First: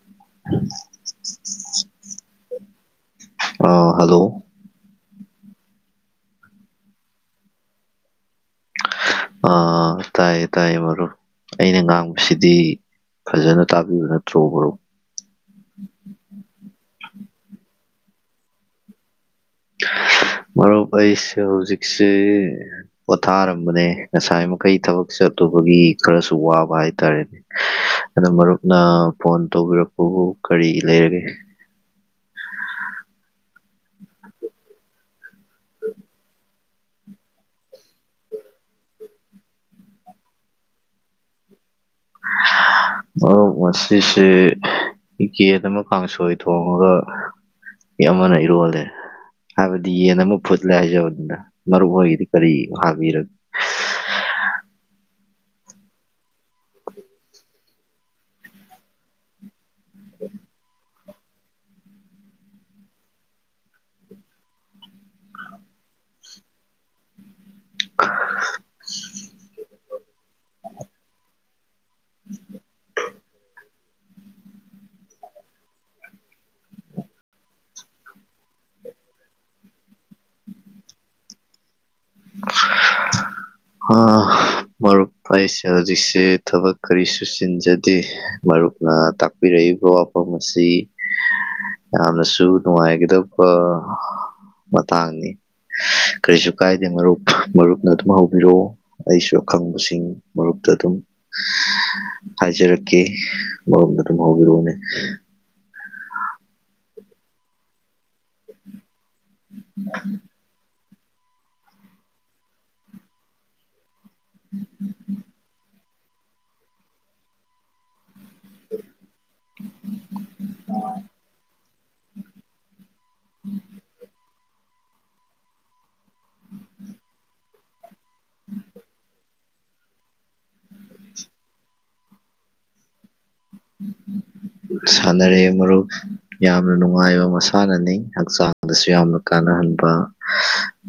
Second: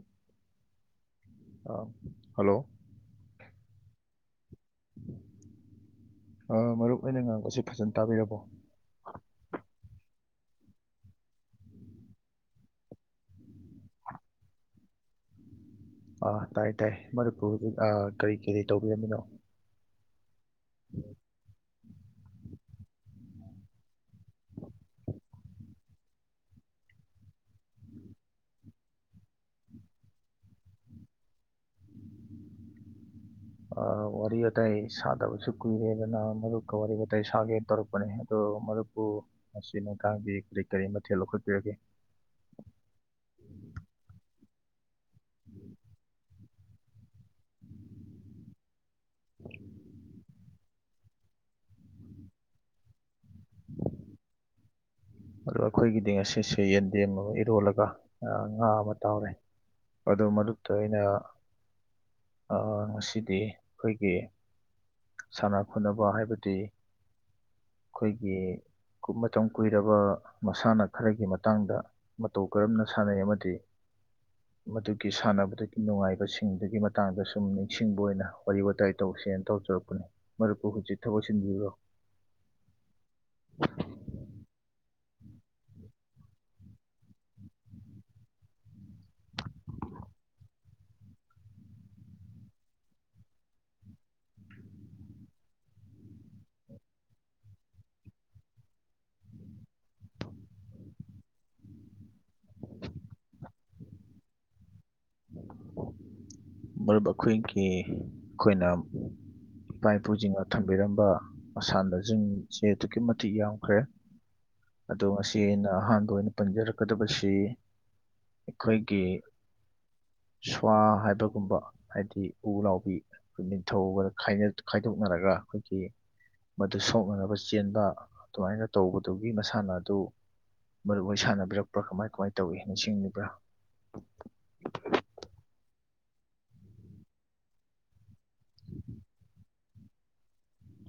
ꯑ [unintelligible] ꯍꯂꯣ ꯑꯥ ꯍꯜꯂꯣ ꯑꯥ ꯃꯔꯨꯞ ꯑꯩꯅ ꯉꯥꯡꯕꯁꯤ ꯐꯖꯅ ꯇꯥꯕꯤꯔꯕꯣ ꯑ ꯇꯥꯏꯌꯦ ꯇꯥꯏꯌꯦ ꯃꯔꯨꯞ ꯑꯩꯅ ꯉꯥꯡꯕꯁꯤꯗꯤ ꯐꯖꯅ ꯇꯥꯕꯤꯕ ꯅꯠꯇ꯭ꯔꯣꯕ꯭ꯔꯣ ꯑꯥ ꯇꯥꯏ ꯇꯥꯏ ꯃꯅꯤꯄꯨꯔ ꯍꯧꯖꯤꯛ ꯀꯔꯤ ꯀꯔꯤ ꯇꯧꯕꯤꯔꯝꯃꯤꯅꯣ ꯃꯔꯨꯞ ꯑꯩ ꯑꯩꯁꯦ ꯍꯧꯖꯤꯛꯁꯦ ꯄꯣꯊꯥꯔꯝꯕꯅꯦ ꯉꯁꯥꯏ ꯃꯈꯩ ꯊꯕꯛ ꯆꯠꯂꯨꯕꯒꯤ ꯈꯔꯁꯨ ꯋꯥꯕ ꯍꯥꯏꯇꯥꯔꯦꯅꯦ ꯑꯗꯣ ꯃꯔꯨꯞꯅ ꯐꯣꯟ ꯇꯧꯕꯤꯔꯛꯄꯕꯨ ꯀꯔꯤ ꯂꯩꯔꯒꯦ [inaudible] ꯑ ꯋꯥꯔꯤ ꯋꯥꯇꯥꯏ ꯁꯥꯗꯕꯁꯨ ꯀꯨꯏꯔꯦꯗꯅꯗꯨ ꯋꯥꯔꯤ ꯋꯥꯇꯥꯏ ꯁꯥꯒꯦꯅ ꯇꯧꯔꯛꯄꯅꯦ ꯑꯗꯣ ꯃꯔꯨꯞꯄꯨ ꯃꯁꯤ ꯃꯇꯥꯡꯗꯤ ꯀꯔꯤ ꯀꯔꯤ ꯃꯊꯦꯜ ꯂꯧꯈꯠꯄꯤꯔꯒꯦ ꯑꯣ ꯉꯁꯤꯁꯦ ꯌꯦꯟ ꯑꯃ ꯀꯥꯡꯁꯣꯏ ꯊꯣꯡꯉꯒ ꯑꯃꯅ ꯏꯔꯣꯜꯂꯦ ꯍꯥꯏꯕꯗꯤ ꯌꯦꯟ ꯑꯃ ꯐꯨꯠꯂꯦ ꯍꯥꯏꯖꯕꯅꯤꯅ ꯃꯔꯨ ꯑꯣꯏꯒꯤꯗꯤ ꯀꯔꯤ ꯍꯥꯕꯤꯔꯒꯦ ꯑ ꯑꯩꯈꯣꯏꯒꯤꯗꯤ ꯉꯁꯤꯁꯦ ꯌꯦꯟꯗꯦꯝ ꯑꯃ ꯏꯔꯣꯜꯂꯒ ꯉꯥ ꯑꯃ ꯇꯥꯎꯔꯦ ꯑꯗꯨ ꯃꯔꯨꯞꯇ ꯑꯩꯅ ꯉꯁꯤꯗꯤ ꯑꯩꯈꯣꯏꯒꯤ ꯁꯥꯟꯅ ꯈꯣꯠꯅꯕ ꯍꯥꯏꯕꯗꯤ ꯑꯩꯈꯣꯏꯒꯤ ꯃꯇꯝ ꯀꯨꯏꯔꯕ ꯃꯁꯥꯟꯅ ꯈꯔꯒꯤ ꯃꯇꯥꯡꯗ ꯃꯇꯧ ꯀꯔꯝꯅ ꯁꯥꯟꯅꯩ ꯑꯃꯗꯤ [inaudible] ꯃꯗꯨꯒꯤ ꯁꯥꯟꯅꯕꯗꯨ ꯅꯨꯡꯉꯥꯏꯕꯁꯤꯡꯗꯨꯒꯤ ꯃꯇꯥꯡꯗ ꯁꯨꯝ ꯅꯤꯡꯁꯤꯡꯕ ꯑꯣꯏꯅ ꯋꯥꯔꯤ ꯋꯥꯇꯥꯏ ꯇꯧꯁꯦꯅ ꯇꯧ ꯃꯔꯨꯞ ꯃꯔꯨꯞꯇꯤ ꯍꯧꯖꯤꯛ ꯊꯕꯛ ꯆꯤꯟꯕꯤꯕꯔꯣ ꯃꯔꯨꯞ ꯑꯩꯁꯦ ꯍꯧꯖꯤꯛꯁꯦ ꯊꯕꯛ ꯀꯔꯤꯁꯨ ꯆꯤꯟꯖꯗꯦ ꯃꯔꯨꯞꯅ ꯇꯥꯛꯄꯤꯔꯛꯏꯕ ꯋꯥꯐꯝ ꯃꯁꯤ [inaudible] ꯌꯥꯝꯅ ꯁꯨ ꯅꯨꯡꯉꯥꯏꯗꯧꯕ ꯃꯇꯥꯡꯅꯤ ꯀꯔꯤꯁꯨ ꯀꯥꯏ ꯍꯥꯏ ꯃꯔꯨꯞ ꯃꯔꯨꯞꯅ ꯑꯗꯨꯝ ꯍꯧꯕꯤꯔꯛꯑꯣ ꯑꯩꯁꯨ ꯑꯈꯪꯕꯁꯤꯡ ꯃꯔꯨꯞꯇ ꯑꯗꯨꯝ ꯍꯥꯏꯖꯔꯛꯀꯦ ꯃꯔꯨꯞꯅ ꯑꯗꯨꯝ ꯍꯧꯕꯤꯔꯛꯑꯣꯅꯦ [inaudible] ꯃꯔꯨꯞ ꯑꯩꯈꯣꯏꯒꯤ ꯑꯩꯈꯣꯏꯅ ꯏꯄꯥ ꯏꯄꯨꯁꯤꯡꯅ ꯊꯝꯕꯤꯔꯝꯕ ꯃꯁꯥꯟꯅꯁꯤꯡꯁꯦ ꯑꯗꯨꯛꯀꯤ ꯃꯇꯤꯛ ꯌꯥꯝꯈ꯭ꯔꯦ ꯑꯗꯣ ꯉꯁꯤ ꯑꯩꯅ ꯑꯍꯥꯟꯕ ꯑꯣꯏꯅ ꯄꯟꯖꯔꯛꯀꯗꯕꯁꯤ ꯑꯩꯈꯣꯏꯒꯤ ꯁ꯭ꯋꯥ ꯍꯥꯏꯕ ꯒꯨꯝꯕ ꯍꯥꯏꯗꯤ ꯎꯅꯥꯎꯕꯤ ꯑꯩꯈꯣꯏ ꯅꯤꯡꯊꯧꯒꯅ ꯈꯥꯏꯅ ꯈꯥꯏꯗꯣꯛꯅꯔꯒ ꯑꯩꯈꯣꯏꯒꯤ ꯃꯗꯨ ꯁꯣꯛꯅꯅꯕ ꯆꯦꯟꯕ ꯑꯗꯨꯃꯥꯏꯅ ꯇꯧꯕꯗꯨꯒꯤ ꯃꯁ ꯁꯥꯟꯅꯗꯨ ꯃꯔꯨ ꯑꯣꯏꯅ ꯁꯥꯟꯅꯕꯤꯔꯛꯄ꯭ꯔꯥ ꯀꯃꯥꯏ ꯀꯃꯥꯏꯅ ꯇꯧꯏ ꯅꯤꯡꯁꯤꯡꯂꯤꯕ꯭ꯔꯥ ꯁꯥꯟꯅꯔꯦ ꯃꯔꯨꯞ ꯌꯥꯝꯅ ꯅꯨꯡꯉꯥꯏꯕ ꯃꯁꯥꯟꯅꯅꯤ ꯍꯛꯆꯥꯡꯗꯁꯨ ꯌꯥꯝꯅ ꯀꯥꯟꯅꯍꯟꯕ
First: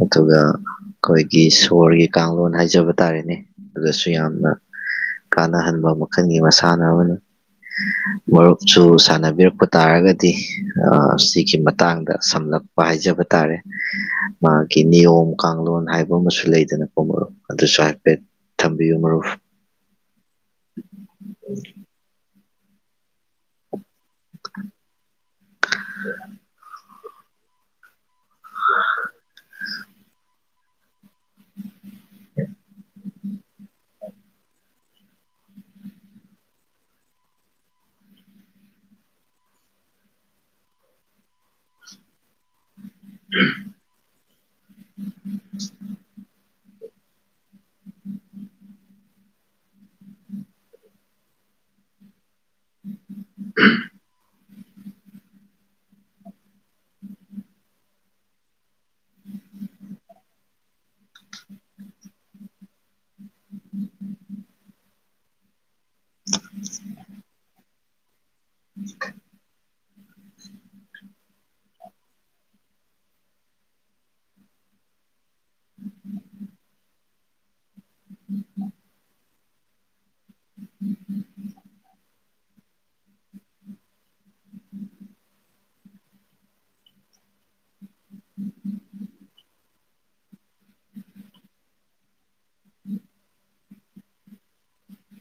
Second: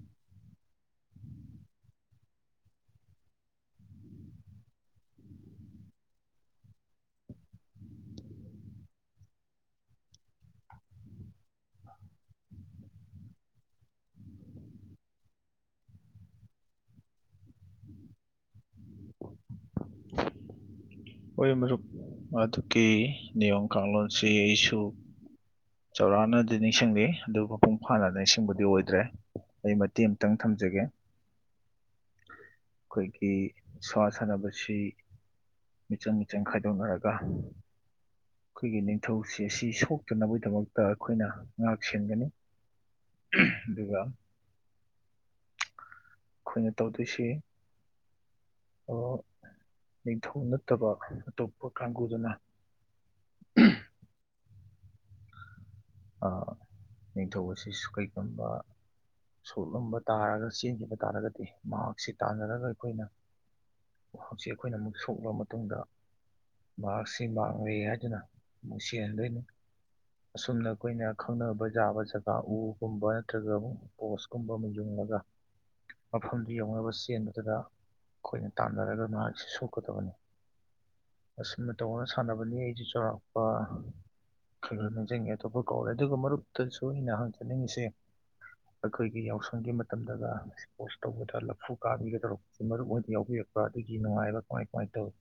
ꯑꯗꯨꯒ ꯑ ꯑꯩꯈꯣꯏꯒꯤ ꯁꯣꯔꯒꯤ ꯀꯥꯡꯂꯣꯟ ꯍꯥꯏꯖꯕ ꯇꯥꯔꯦꯅꯦ ꯑꯗꯨꯁꯨ ꯌꯥꯝꯅ ꯀꯥꯟꯅꯍꯟꯕ ꯃꯈꯜꯒꯤ ꯃꯁꯥꯟꯅ ꯑꯃꯅꯤ ꯃꯔꯨꯞꯁꯨ ꯁꯥꯟꯅꯕꯤꯔꯛꯄ ꯇꯥꯔꯒꯗꯤ ꯁꯤꯒꯤ ꯃꯇꯥꯡꯗ ꯂꯛꯄ ꯍꯥꯏꯖꯕ ꯇꯥꯔꯦ ꯃꯥꯒꯤ ꯅꯤꯌꯣꯝ ꯀꯥꯡꯂꯣꯟ ꯍꯥꯏꯕ ꯑꯃꯁꯨ ꯂꯩꯗꯅꯀꯣ ꯃꯔꯨꯞ ꯑꯗꯨꯁꯨ ꯍꯥꯏꯐꯦꯠ ꯊꯝꯕꯤꯌꯨ ꯃꯔꯨꯞ [unintelligible] [inaudible] ꯑꯣꯏ ꯃꯔꯨꯞ ꯑꯗꯨꯒꯤ ꯅꯤꯌꯣꯝ ꯀꯥꯡꯂꯣꯟꯁꯤ ꯑꯩꯁꯨ ꯆꯥꯎꯔꯥꯛꯅ ꯑꯗꯨ ꯅꯤꯡ ꯁꯤꯡꯂꯤ ꯑꯗꯨ ꯃꯄꯨꯡ ꯐꯥꯅꯗꯅ ꯏꯁꯤꯡꯕꯨꯗꯤ ꯑꯣꯏꯗ꯭ꯔꯦ ꯑꯩ ꯃꯇꯦꯛ ꯑꯃꯇꯪ ꯊꯝꯖꯒꯦ ꯑꯩꯈꯣꯏꯒꯤ ꯁꯥ ꯁꯥꯟꯅꯕꯁꯤ ꯃꯤꯆꯪ ꯃꯤꯆꯪ ꯈꯥꯏꯗꯣꯛꯅꯔꯒ ꯑꯩꯈꯣꯏꯒꯤ ꯅꯤꯡꯊꯧꯁꯤ ꯑꯁꯤ ꯁꯣꯛꯇꯅꯕꯒꯤꯗꯃꯛꯇ ꯑꯩꯈꯣꯏꯅ ꯉꯥꯛ ꯁꯦꯟꯒꯅꯤ ꯑꯗꯨꯒ ꯑꯩꯈꯣꯏꯅ ꯇꯧꯗꯣꯏꯁꯤ ꯎꯝ ꯎꯝ [inaudible] ꯅꯤꯡꯊꯧ ꯅꯠꯇꯕ ꯑꯇꯣꯞꯄ ꯀꯥꯡꯕꯨꯗꯨꯅ [inaudible] ꯅꯤꯡꯊꯧ ꯑꯁꯤ ꯀꯩꯒꯨꯝꯕ ꯁꯣꯛꯂꯝꯕ ꯇꯥꯔꯒꯁꯨ ꯆꯦꯟꯈꯤꯕ ꯇꯥꯔꯒꯗꯤ ꯃꯥꯛꯁꯁꯤ ꯇꯥꯟꯅꯔꯒ ꯑꯩꯈꯣꯏꯅ ꯍꯧꯖꯤꯛ ꯑꯩꯈꯣꯏꯅ ꯑꯃꯨꯛ ꯁꯣꯛꯂꯕ ꯃꯇꯨꯡꯗ ꯃꯍꯥꯛꯁꯤ ꯃꯥꯡꯉꯦ ꯍꯥꯏꯗꯨꯅ ꯑꯃꯨꯛꯁꯤꯍꯟꯗꯣꯏꯅꯤ ꯑꯁꯨꯝꯅ ꯑꯩꯈꯣꯏꯅ ꯈꯪꯅꯕ ꯌꯥꯕ ꯖꯒꯥ ꯎꯒꯨꯝꯕ ꯅꯠꯇ꯭ꯔꯒ ꯄꯣꯁꯀꯨꯝꯕ ꯑꯃ ꯌꯨꯡꯂꯒ ꯃꯐꯝꯗꯨ ꯌꯧꯅꯕ ꯆꯦꯟꯕꯗꯨꯗ ꯑꯩꯈꯣꯏꯅ ꯇꯥꯟꯅꯔꯒ ꯃꯥ ꯁꯣꯛꯀꯗꯕꯅꯤ ꯃꯁꯤꯃ ꯇꯧꯅ ꯁꯥꯟꯅꯕꯅꯤ ꯑꯩꯁꯨ ꯆꯥꯎꯔꯥꯛꯄ ꯈꯩꯜ ꯅꯤꯡꯁꯤꯡꯉꯦ ꯑꯇꯣꯞꯄ ꯀꯧꯔꯦ ꯑꯗꯨꯒ ꯃꯔꯨꯞꯇꯁꯨ ꯑꯩꯅ ꯍꯪꯖꯅꯤꯡꯉꯤꯁꯦ ꯑꯩꯈꯣꯏꯒꯤ ꯌꯥꯎꯁꯪꯒꯤ ꯃꯇꯝꯗꯒ ꯏꯁꯄꯣꯔꯠꯁ ꯇꯧꯕꯗ ꯂꯐꯨ ꯀꯥꯕꯤꯒ ꯇꯧꯔꯛꯄꯁꯤ ꯃꯔꯨ ꯑꯣꯏꯅ ꯌꯥꯎꯕꯤꯔꯛꯄ ꯄ ꯑꯗꯨꯒꯤ ꯅꯨꯡꯉꯥꯏꯕ ꯀꯃꯥꯏ ꯀꯃꯥꯏꯅ ꯇꯧꯋꯤ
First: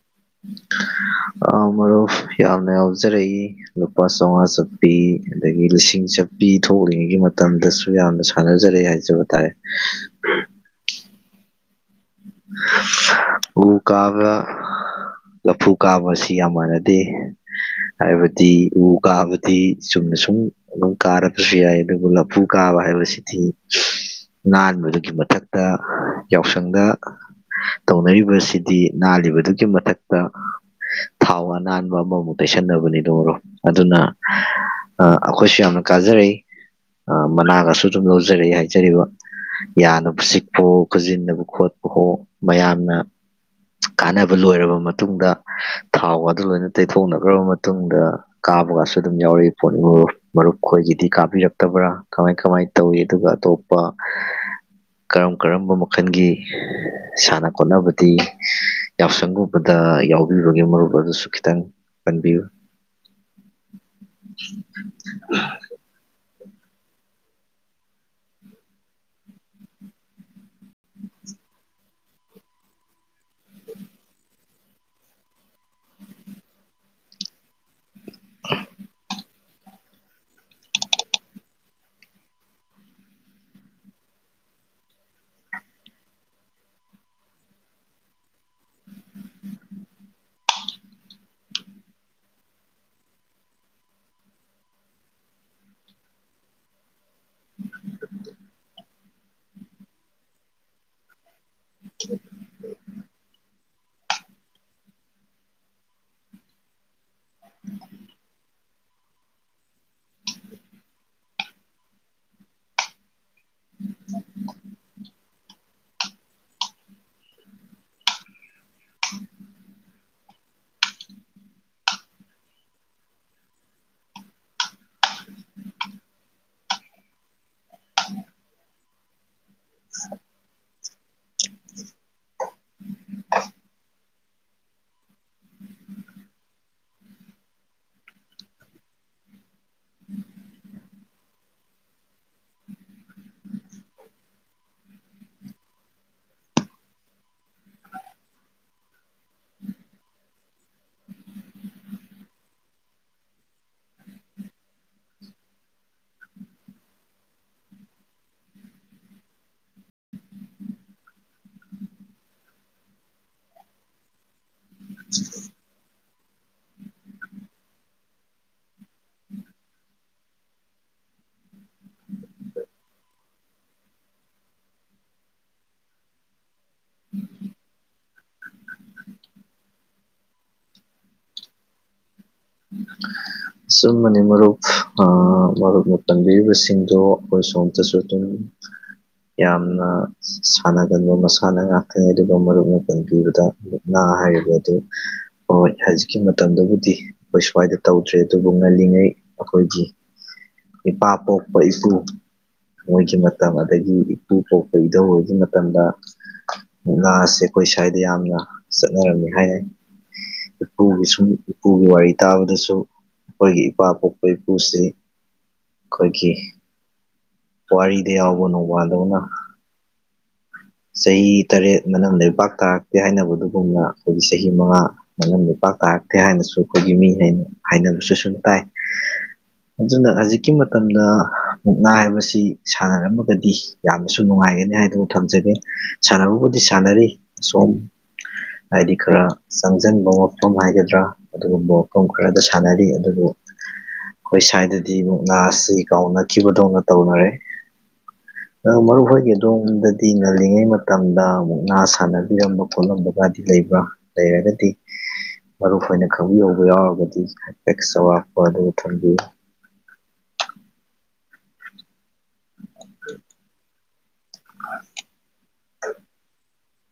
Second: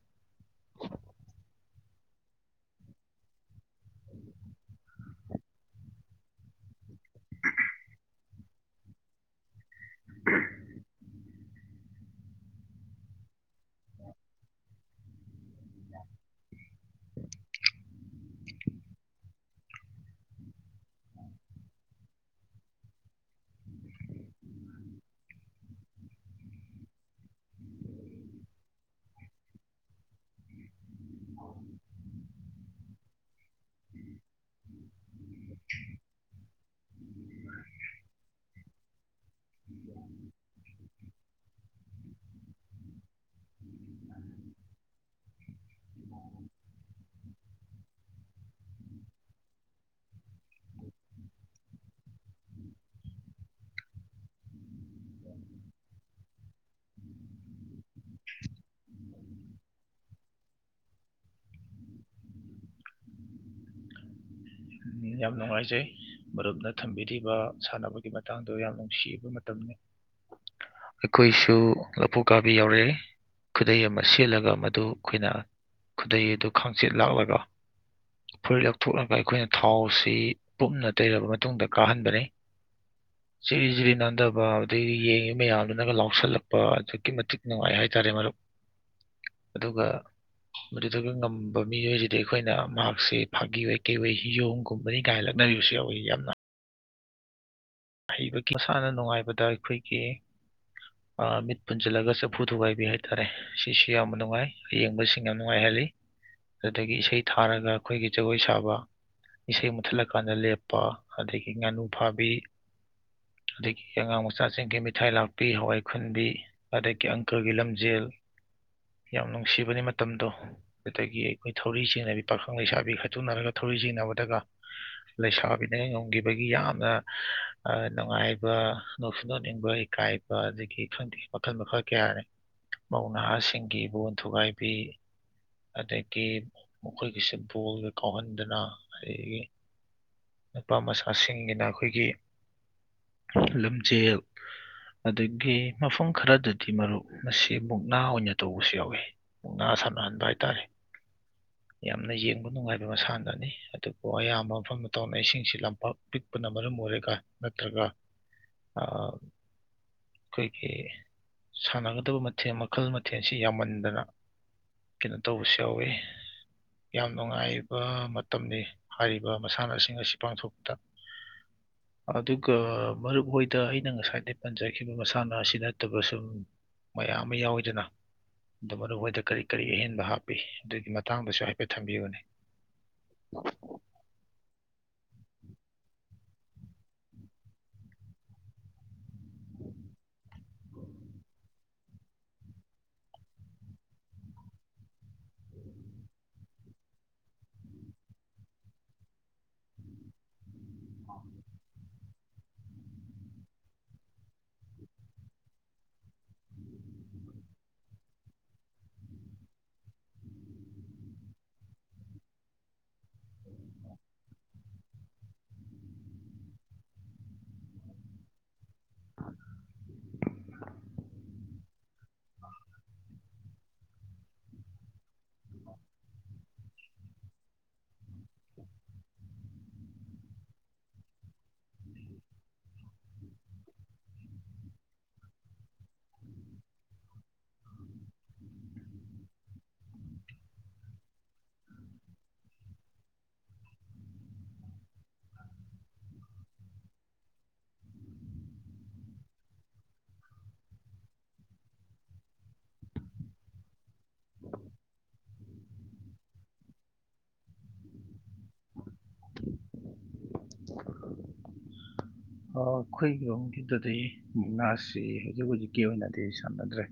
ꯑ ꯃꯔꯨꯞ ꯌꯥꯝꯅ ꯌꯥꯎꯖꯔꯛꯏ ꯂꯨꯄꯥ ꯁꯣꯉ ꯁꯄꯤ ꯑꯗꯒꯤ ꯂꯤꯁꯤꯡ ꯆꯠꯄꯤ ꯊꯣꯛꯂꯤꯉꯩꯒꯤ ꯃꯇꯝꯗꯁꯨ ꯌꯥꯝꯅ ꯁꯥꯟꯅꯖꯔꯛꯑꯦ ꯍꯥꯏꯖꯕ ꯇꯥꯥꯏꯦ ꯎ ꯀꯥꯕ ꯂꯐꯨ ꯀꯥꯕ ꯑꯁꯤ ꯌꯥꯝ ꯃꯥꯟꯅꯗꯦ ꯍꯥꯏꯕꯗꯤ ꯎ ꯀꯥꯕꯗꯤ ꯁꯨꯝ ꯑꯗꯨꯝ ꯀꯥꯔꯄꯁꯨ ꯌꯥꯏ ꯑꯗꯨꯕꯨ ꯂꯐꯨ ꯀꯥꯕ ꯍꯥꯏꯕꯁꯤꯗꯤ ꯅꯥꯟꯕꯗꯨꯒꯤ ꯃꯊꯛꯇ ꯌꯥꯎꯁꯪꯗ ꯇꯧꯅꯔꯤꯕꯁꯤꯗꯤ ꯅꯥꯜꯂꯤꯕꯗꯨꯒꯤ ꯃꯊꯛꯇ ꯊꯥꯎ ꯑꯅꯥꯟꯕ ꯑꯃꯃꯨꯛ ꯇꯩꯁꯟꯅꯕꯅꯤꯗꯣ ꯑꯣꯏꯔꯣ ꯑꯗꯨꯅ ꯑ ꯑꯩꯈꯣꯏꯁꯨ ꯌꯥꯝꯅ ꯀꯥꯖꯔꯛꯏ ꯃꯅꯥꯒꯁꯨ ꯑꯗꯨꯝ ꯌꯥꯎꯖꯔꯛꯏ ꯍꯥꯏꯖꯔꯤꯕ ꯌꯥꯅꯕ ꯁꯤꯛꯄ ꯍꯣ ꯈꯨꯖꯤꯟꯅꯕ ꯈꯣꯠꯄ ꯍꯣ ꯃꯌꯥꯝꯅ ꯀꯥꯟꯅꯕ ꯂꯣꯏꯔꯕ ꯃꯇꯨꯡꯗ ꯊꯥꯎ ꯑꯗꯨ ꯂꯣꯏꯅ ꯇꯩꯊꯣꯛꯅꯈ꯭ꯔꯕ ꯃꯇꯨꯡꯗ ꯀꯥꯕꯒꯁꯨ ꯑꯗꯨꯝ ꯌꯥꯎꯔꯛꯏ ꯄꯣꯠ ꯃꯔꯨꯞ ꯈꯣꯏꯒꯤꯗꯤ ꯀꯥꯕꯤꯔꯛꯇꯕ꯭ꯔꯥ ꯀꯃꯥꯏ ꯀꯃꯥꯏꯅ ꯇꯧꯏ ꯑꯗꯨꯒ ꯑꯇꯣꯞꯄ ꯀꯔꯝ ꯀꯔꯝꯕ ꯃꯈꯜꯒꯤ ꯁꯥꯟꯅ ꯈꯣꯠꯅꯕꯗꯤ ꯌꯥꯎꯁꯪꯒꯨꯝꯕꯗ ꯌꯥꯎꯕꯤꯕꯒꯤ ꯃꯔꯨꯞ ꯑꯗꯨꯁꯨ ꯈꯤꯇꯪ ꯀꯟꯕꯤꯌꯨ [unintelligible] [inaudible] [unintelligible] [inaudible] ꯌꯥꯝ ꯅꯨꯡꯉꯥꯏꯖꯩ ꯃꯔꯨꯞꯅ ꯊꯝꯕꯤꯔꯤꯕ ꯁꯥꯟꯅꯕꯒꯤ ꯃꯇꯥꯡꯗꯣ ꯌꯥꯝ ꯅꯨꯡꯁꯤꯕ ꯃꯇꯝꯅꯤ꯫ ꯑꯩꯈꯣꯏꯁꯨ ꯂꯐꯨ ꯀꯥꯕꯤ ꯌꯥꯎꯔꯛꯏ꯫ ꯈꯨꯗꯩ ꯑꯃ ꯁꯦꯠꯂꯒ ꯃꯗꯨ ꯑꯩꯈꯣꯏꯅ ꯈꯨꯗꯩ ꯑꯗꯨ ꯈꯥꯡꯆꯦꯠ ꯂꯥꯛꯂꯒ ꯐꯨꯔꯤꯠ ꯂꯧꯊꯣꯛꯂꯒ ꯑꯩꯈꯣꯏꯅ ꯊꯥꯎꯁꯤ ꯄꯨꯝꯅ ꯇꯩꯔꯕ ꯃꯇꯨꯡꯗ ꯀꯥꯍꯟꯕꯅꯤ ꯖꯤꯔꯤ ꯖꯤꯔꯤ ꯅꯥꯟꯗꯕ ꯑꯗꯨꯗꯩ ꯌꯦꯡꯉꯤ ꯃꯌꯥꯝꯗꯨꯅꯒ ꯂꯥꯎꯁꯜꯂꯛꯄ ꯑꯗꯨꯛꯀꯤ ꯃꯇꯤꯛ ꯅꯨꯡꯉꯥꯏ ꯍꯥꯏ ꯆꯥꫪ‌ꯦ ꯃꯔꯨꯞ ꯑꯗꯨꯒ ꯃꯗꯨꯗꯥꯒ ꯉꯝꯕ ꯃꯤꯑꯣꯏꯁꯤꯗꯤ ꯑꯩꯈꯣꯏꯅ ꯃꯍꯥꯛꯁꯦ ꯐꯥꯒꯤ ꯋꫭꯏ ꯀꯩꯋꫭꯏ ꯌꫭꯡꯒꯨꯕꯅꯤ ꯒꯥꯏꯅ ꯂꯛꯅꯔꯤꯕꯁꯨ ꯌꯥꯎꯋꯤ ꯌꯥꯝꯅ ꯑꯥꯍꯩꯕꯒꯤ ꯃꯁꯥꯟꯅ ꯅꯨꯡꯉꯥꯏꯕꯗ ꯑꯩꯈꯣꯏꯒꯤ ꯑꯥ ꯃꯤꯠ ꯄꯨꯟꯁꯤꯜꯂꯒ ꯆꯐꯨ ꯊꯨꯒꯥꯏꯕꯤ ꯍꯥꯏꯇꯥꯔꯦ ꯁꯤꯁꯨ ꯌꯥꯝ ꯅꯨꯡꯉꯥꯏ ꯐꯌ‌ꯦꯡꯕꯁꯤꯡ ꯌꯥꯝ ꯅꯨꯡꯉꯥꯏꯍꯜꯂꯤ ꯑꯗꯥꯒꯤ ꯏꯁꯩ ꯊꯥꯔꯒ ꯑꯩꯈꯣꯏꯒꯤ ꯖꯒꯣꯏ ꯁꯥꯕ ꯏꯁꯩ ꯃꯨꯊꯠꯂꯀꯥꯟꯗ ꯂꯦꯞꯄ ꯑꯗꯒꯤ ꯉꯥꯅꯨ ꯐꯥꯕꯤ ꯑꯗꯒꯤ ꯑꯉꯥꯡ ꯃꯆꯥꯁꯤꯡꯒꯤ ꯃꯤꯊꯥꯏ ꯂꯥꯛꯄꯤ ꯍꯋꯥꯏ ꯈꯨꯟꯕꯤ ꯑꯗꯒꯤ ꯑꯪꯀꯥꯒꯤ ꯂꯝꯖꯦꯜ ꯌꯥꯝ ꯅꯨꯡꯁꯤꯕꯅꯤ ꯃꯇꯝ ꯃꯇꯝꯗꯣ ꯑꯗꯥꯒꯤ ꯑꯩꯈꯣꯏ ꯊꯧꯔꯤ ꯆꯤꯡꯅꯕꯤ ꯄꯥꯈꯪ ꯂꯩꯁꯥꯕꯤ ꯈꯛꯇꯨꯅꯔꯒ ꯊꯧꯔꯤ ꯆꯤꯡꯅꯕꯗꯒ ꯂꯩꯁꯥꯕꯤꯅꯒ ꯉꯝꯒꯤꯕꯒꯤ ꯌꯥꯝꯅ ꯑꯥ ꯅꯨꯡꯉꯥꯏꯕ ꯅꫭꯛꯁꯨ ꯅꯣꯛꯅꯤꯡꯕ ꯏꯀꯥꯏꯕ ꯑꯗꯒꯤ ꯈꯪꯗꯦ ꯃꯈꯜ ꯃꯈꯥ ꯀꯌꯥꯅ‌ꯦ ꯃꯧ ꯅꯍꯥꯁꯤꯡꯒꯤ ꯕꯣꯟ ꯊꯨꯒꯥꯏꯕꯤ꯫ ꯑꯗꯒꯤ ꯃꯈꯣꯏꯒꯤꯁꯦ ꯕꯣꯜꯒ ꯀꯥꯎꯍꯟꯗꯅ ꯑꯗꯒꯤ ꯅꯨꯄꯥ ꯃꯆꯥꯁꯤꯡꯒꯤꯅ ꯑꯩꯈꯣꯏꯒꯤ ꯂꯝꯖꯦꯜ ꯑꯗꯒꯤ ꯃꯐꯝ ꯈꯔꯗꯗꯤ ꯃꯔꯨꯞ ꯃꯁꯤ ꯃꯨꯛꯅꯥ ꯑꯣꯏꯅ ꯇꯧꯕꯁꯨ ꯌꯥꯎꯋꯤ ꯃꯨꯛꯅꯥ ꯁꯥꯟꯅꯍꯟꯕ ꯍꯥꯏꯇꯥꯔꯦ꯫ ꯌꯥꯝꯅ ꯌꯦꯡꯕ ꯅꯨꯡꯉꯥꯏꯕ ꯃꯁꯥꯟꯅꯅꯤ ꯑꯗꯨꯕꯨ ꯑꯌꯥꯝꯕ ꯃꯐꯝꯗ ꯇꯧꯅꯩꯏꯁꯤꯡꯁꯤꯩ ꯂꯝꯄꯥꯛ ꯄꯤꯛꯄꯅ ꯃꯔꯝ ꯑꫭꯏꯔ ꯀꯟ ꯅꯠꯇ꯭ꯔꯒ ꯑꯥ ꯑꯩꯈꯣꯏꯒꯤ ꯁꯥꯟꯅꯒꯗꯕ ꯃꯊꯦꯜ ꯃꯈꯜ ꯃꯊꯦꯜꯁꯤ ꯌꯥꯝꯃꯟꯗꯅ ꯀꯩꯅꯣ ꯇꯧꯕꯁꯨ ꯌꯥꯎꯋꯤ ꯌꯥꯝ ꯅꯨꯡꯉꯥꯏꯕ ꯃꯇꯝꯅꯤ ꯍꯥꯏꯔꯤꯕ ꯃꯁꯥꯟꯅꯁꯤꯡ ꯑꯁꯤ ꯄꯥꯡꯊꯣꯛꯄꯗ [unintelligible] ꯑꯗꯨꯒ ꯃꯔꯨꯞ ꯍꫭꯏꯗ ꯑꯩꯅ ꯉꯁꯥꯏꯗꯩ ꯄꯟꯖꯈꯤꯕ ꯃꯁꯥꯟꯅ ꯑꯁꯤ ꯅꯠꯇꯕ ꯁꯨꯝ ꯃꯌꯥꯝ ꯑꯃ ꯌꯥꯎꯋꯤꯗꯅ ꯗꯨꯕꯨ ꯑꯅꯧꯕꯑꫭꯏꯇ ꯀꯔꯤ ꯀꯔꯤ ꯑꯍꯦꯟꯕ ꯍꯥꯞꯄꯤ ꯑꯗꯨꯒꯤ ꯃꯇꯥꯡꯗꯁꯨ ꯍꯥꯏꯐꯦꯠ ꯊꯝꯕꯤꯌꯨꯅꯦ ꯑꯆꯨꯝꯕꯅ‌ꯦ ꯃꯔꯨꯞ ꯑꯥ ꯃꯔꯨꯞꯅ ꯄꯟꯕꯤꯔꯤꯕꯁꯤꯡꯗꯣ ꯑꯩꯈꯣꯏ ꯁꯣꯝꯇꯁꯨ ꯑꯗꯨꯝ ꯌꯥꯝꯅ ꯁꯥꯟꯅꯒꯟꯕ ꯃꯁꯥꯟꯅ ꯉꯥꯛꯇꯅꯤ ꯑꯗꯨꯒ ꯃꯔꯨ ꯑꯣꯏꯅ ꯄꯟꯕꯤꯕꯗ ꯃꯨꯛꯅ ꯍꯥꯏꯔꯤꯕ ꯑꯗꯨ ꯍꯣꯏ ꯍꯧꯖꯤꯛꯀꯤ ꯃꯇꯝꯗꯥꯕꯨꯗꯤ ꯑꯩꯈꯣꯏ ꯁ꯭ꯋꯥꯏꯗ ꯇꯧꯗ꯭ꯔꯦ ꯑꯗꯨꯕꯨ ꯉꯜꯂꯤꯉꯩ ꯑꯩꯈꯣꯏꯒꯤ ꯏꯄꯥꯄꯣꯛꯄ ꯏꯄꯨ ꯃꯣꯏꯒꯤ ꯃꯇꯝ ꯑꯗꯒꯤ ꯏꯄꯨ ꯄꯣꯛꯄ ꯏꯙꯧ ꯍꫭꯏꯒꯤ ꯃꯇꯝꯗ ꯃꯨꯛꯅꯁꯦ ꯑꯩꯈꯣꯏ ꯁꯏꯗ ꯌꯥꯝꯅ ꯆꯠꯅꯔꯝꯃꯤ ꯍꯥꯏꯅꯩ꯫ ꯨ ꯏꯄꯨꯒꯤꯁꯨꯝ ꯏꯄꯨꯒꯤ ꯋꯥꯔꯤ ꯇꯥꯕꯗꯁꯨ ꯑꯩꯈꯣꯏꯒꯤ ꯏꯄꯥ ꯄꯣꯛꯄ ꯏꯄꯨꯁꯤ ꯑꯩꯈꯣꯏꯒꯤ ꯋꯥꯔꯤꯗ ꯌꯥꯎꯕ ꯅꯣꯡꯕꯥꯟꯗꯧꯅ ꯆꯍꯤ ꯇꯔꯦꯠ ꯃꯅꯝ ꯂꯩꯄꯥꯛ ꯇꯥꯔꯛꯇ‌ꯦ ꯍꯥꯏꯅꯕ ꯗꯨꯒꯨꯝꯅ ꯑꯩꯒꯤ ꯆꯍꯤ ꯃꯉꯥ ꯃꯅꯝꯂꯩꯄꯥꯛ ꯇꯥꯔꯛꯇꯦ ꯍꯥꯏꯅꯁꯨ ꯑꯩꯈꯣꯏꯒꯤ ꯃꯤꯒꯩꯅ ꯍꯥꯏꯅꯕꯁꯨ ꯁꯨꯝ ꯇꯥꯏ꯫ ꯑꯗꯨꯅ ꯍꯧꯖꯤꯛꯀꯤ ꯃꯇꯝꯗ ꯃꯨꯛꯅꯥ ꯍꯥꯏꯕꯁꯤ ꯁꯥꯟꯅꯔꯝ ꯃꯒꯗꯤ ꯌꯥꯝꯅꯁꯨ ꯅꯨꯡꯉꯥꯏ ꯑꯦ ꯅ‌ꯑꯥꯏ ꯗꫭ ꯊꯝꯖꯜꯂꯦ ꯁꯥꯟꯅꯕꯕꯨꯗꯤ ꯁꯥꯟꯅꯔꯤ ꯁꯣꯝ ꯍꯥꯏꯗꯤ ꯈꯔ ꯆꯪꯖꯟꯕ ꯃꯐꯝ ꯍꯥꯏꯒꯗ꯭ꯔꯥ ꯑꯗꯨꯒꯨꯝꯕ ꯃꯐꯝ ꯈꯔꯗ ꯁꯥꯟꯅꯔꯤ ꯑꯗꯨꯕꯨ [inaudible] ꯑꯩꯈꯣꯏ ꯁ꯭ꯋꯥꯏꯗꯗꯤ ꯃꯨꯛꯅꯥ ꯑꯁꯤ ꯀꯥꯎꯅꯈꯤꯕꯗꯧꯅ ꯇꯧꯅꯔꯦ ꯑ ꯃꯔꯨ ꯍꯣꯏꯒ ꯑꯣꯝꯗꯗꯤ ꯉꯜꯂꯤꯉꯩ ꯃꯇꯝꯗ ꯑꯃꯨꯛ ꯉꯥ ꯁꯥꯟꯅꯕꯤꯔꯝꯕ ꯈꯣꯠꯂꯝꯕꯒꯗꯤ ꯂꯩꯕ꯭ꯔꯥ ꯂꯩꯔꯒꯗꯤ ꯃꯔꯨꯅ ꯈꯪꯕꯤꯍꯧꯕ ꯌꯥꯎꯔꯒꯗꯤ ꯍꯥꯏꯄꯦꯛꯁ ꯑꯋꯥꯠꯄ ꯑꯗꯨ ꯊꯝꯕꯤꯌꯨ ꯑꯩꯈꯣꯏꯒꯤꯔꯣꯝꯒꯤꯗꯗꯤ ꯃꯨꯛꯅꯥꯁꯤ ꯍꯧꯖꯤꯛ ꯍꯧꯖꯤꯛꯀꯤ ꯑꯣꯏꯅꯗꯤ ꯁꯥꯟꯅꯗ꯭ꯔꯦ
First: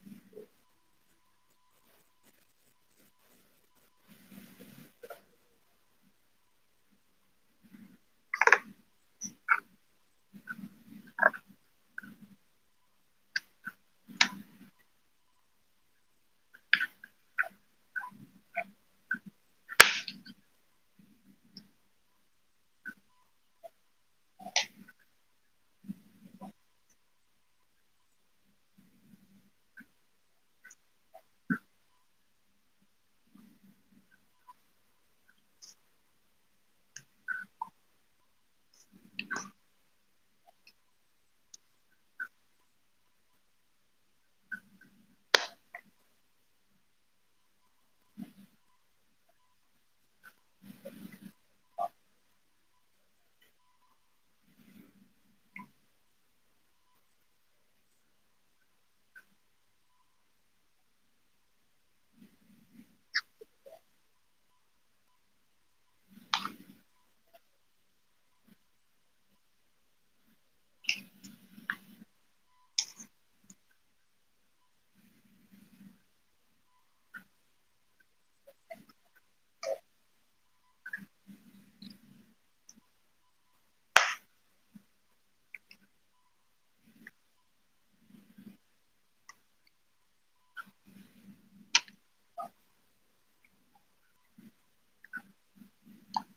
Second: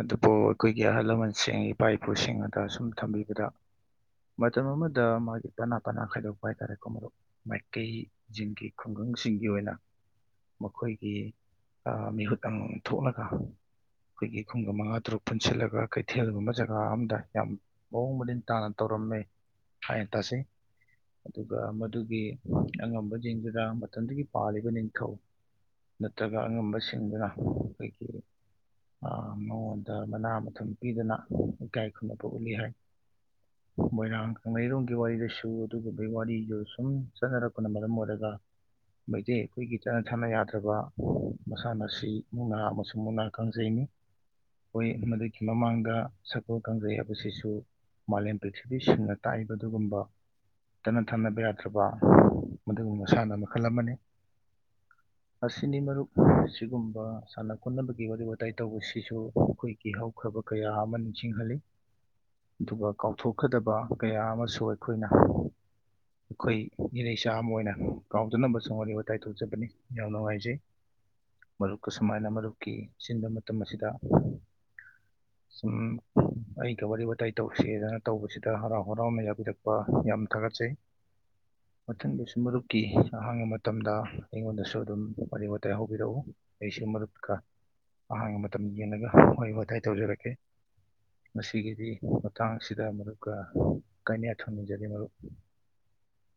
ꯑꯗꯨꯕꯨ ꯑꯩꯈꯣꯏꯒꯤ ꯑꯍꯜ ꯂꯃꯟꯁꯤꯡ ꯏꯄꯥ ꯏꯄꯨꯁꯤꯡ ꯑꯗ ꯁꯨꯝ ꯊꯝꯕꯤꯕꯗ ꯃꯇꯝ ꯑꯃꯗ ꯃꯥꯒꯤ ꯄꯅꯥ ꯄꯅꯥ ꯈꯥꯏꯗꯣꯛꯄ ꯍꯥꯏꯇꯥꯔꯦꯀꯣ ꯃꯩꯇꯩꯁꯤꯡꯒꯤ ꯈꯨꯡꯒꯪ ꯁꯤꯡꯒꯤ ꯑꯣꯏꯅ ꯃꯈꯣꯏꯒꯤ ꯃꯤꯍꯨꯠ ꯑꯃ ꯊꯣꯛꯂꯒ ꯑꯩꯈꯣꯏꯒꯤ ꯈꯨꯡꯒ ꯃꯉꯥ ꯇꯔꯨꯛ ꯄꯨꯟꯁꯤꯜꯂꯒ ꯀꯩꯊꯦꯜꯒꯨꯝꯕ ꯖꯒꯥ ꯑꯝꯗ ꯌꯥꯝ ꯃꯑꯣꯡ ꯃꯔꯤꯟ ꯇꯥꯅ ꯇꯧꯔꯛ ꯝ ꯍꯥꯏ ꯇꯁꯤꯦ [inaudible] ꯑꯗꯨꯒ ꯃꯗꯨꯒꯤ ꯑꯉꯝꯕꯁꯤꯡꯗꯨꯗ ꯃꯇꯝꯗꯨꯒꯤ ꯄꯥꯜꯂꯤꯕ ꯅꯤꯡꯊꯧ ꯅꯠꯇ꯭ꯔꯒ ꯑꯉꯝꯕꯁꯤꯡꯗꯨꯅ ꯑꯩꯈꯣꯏꯒꯤ ꯃꯉꯣꯟꯗ ꯃꯅꯥ ꯃꯊꯨꯝ ꯄꯤꯗꯨꯅ ꯏꯀꯥꯏ ꯈꯨꯝꯅꯕ ꯎꯠꯂꯤ ꯍꯥꯏ ꯃꯣꯏꯔꯥꯡ ꯀꯪꯂꯩꯔꯣꯡꯒꯤ ꯋꯥꯔꯤꯗꯁꯨ ꯑꯗꯨꯒꯨꯝꯕꯒꯤ ꯋꯥꯔꯤꯗꯨ ꯁꯨꯝ ꯆꯠꯅꯔꯛꯄꯅ ꯃꯔꯝ ꯑꯣꯏꯔꯒ ꯃꯩꯇꯩ ꯑꯩꯈꯣꯏꯒꯤ ꯆꯠꯅ ꯊꯥꯅ ꯌꯥꯗ꯭ꯔꯕ ꯃꯁꯥꯟꯅ ꯑꯁꯤ ꯃꯨꯛꯅꯥ ꯑꯃꯁꯨꯡ ꯃꯨꯛꯅꯥ ꯈ ꯀꯥꯡꯖꯩꯅꯤ ꯍꯣꯏ ꯃꯗꯨꯒꯤ ꯃꯃꯥꯡꯗ ꯁꯒꯀꯣꯜ ꯀꯥꯡꯖꯩ ꯍꯥꯏꯕꯁꯤꯁꯨ ꯃꯂꯦꯝꯄꯤꯛꯁꯤꯒꯤ ꯁꯤꯡꯅ ꯇꯥꯛꯏꯕ ꯑꯗꯨꯒꯨꯝꯕ ꯇꯠꯅ ꯊꯥꯅꯕ ꯌꯥꯗ꯭ꯔꯕ ꯃꯗꯨꯒꯨꯝꯕꯁꯥꯟꯅ ꯃꯈꯜ ꯑꯃꯅꯤ ꯑꯁꯤꯅꯤ ꯃꯔꯨꯞ ꯑꯁꯤꯒꯨꯝꯕ ꯁꯥꯟꯅ ꯈꯣꯠꯅꯕꯒꯤ ꯋꯥꯔꯤ ꯋꯥꯇꯥꯏ ꯇꯧꯕꯁꯤꯁꯨ ꯑꯩꯈꯣꯏꯒꯤ ꯍꯧꯈ꯭ꯔꯕ ꯀꯌꯥ ꯑꯃ ꯅꯤꯡꯁꯤꯡꯍꯜꯂꯤ ꯑꯗꯨꯒ ꯀꯥꯎꯊꯣꯛꯀꯗꯕ ꯀꯌꯥ ꯑꯃꯁꯨ ꯑꯩꯈꯣꯏꯅ ꯑꯩꯈꯣꯏ ꯏꯔꯩꯆꯥ ꯑꯃ ꯑꯣꯏꯅ ꯀꯥꯎꯖꯅꯕ ꯁꯪ ꯋꯥꯔꯤ ꯋꯥꯇꯥꯏ ꯊꯣꯛꯖꯕꯅꯤ ꯌꯥꯝ ꯅꯨꯡꯉꯥꯏꯖꯩ ꯃꯔꯨꯞꯀꯁꯨꯨꯃꯥꯏꯅ ꯃꯔꯨꯞꯀꯤ ꯆꯤꯟꯕ ꯃꯇꯝ ꯑꯁꯤꯗ ꯁꯨꯝ ꯑꯩꯒ ꯋꯥꯔꯤ ꯋꯥꯇꯥꯏ ꯇꯧꯁꯦꯗꯅ ꯇꯧꯕꯁꯤꯗ ꯍꯔꯥꯎ ꯍꯔꯥꯎꯅ ꯌꯥꯕꯤꯔꯛꯄ ꯌꯥꯝ ꯊꯥꯒꯠ ꯃꯊ ꯕꯤꯁ ꯃꯔꯨꯔꯨꯞ ꯀꯤ ꯑꯍꯥꯡꯕ ꯃꯇꯝꯗ ꯑꯩꯉꯣꯟꯗꯁꯨ ꯑꯗꯨꯝ ꯋꯥꯔꯤ ꯋꯥꯇꯥꯏ ꯍꯧꯕꯤꯔꯛꯎ ꯑꯩꯁꯨ ꯃꯔꯨꯞꯀ ꯑꯍꯥꯡꯕ ꯃꯇꯝ ꯌꯦꯡꯉꯒ ꯋꯥꯔꯤ ꯋꯥꯇꯥꯏ ꯇꯧꯖꯔꯛꯀꯦ ꯃꯁꯤꯁꯤꯒꯤꯗꯤ ꯃꯇꯥꯡꯁꯤꯗ ꯃꯔꯨꯞꯀ ꯀꯥꯏꯩꯅ ꯊꯝꯃꯤꯖꯔꯤ ꯃꯔꯨꯞ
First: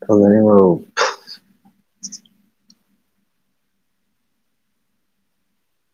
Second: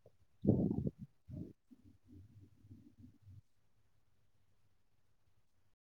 ꯑꯅꯦꯑꯣ [inaudible]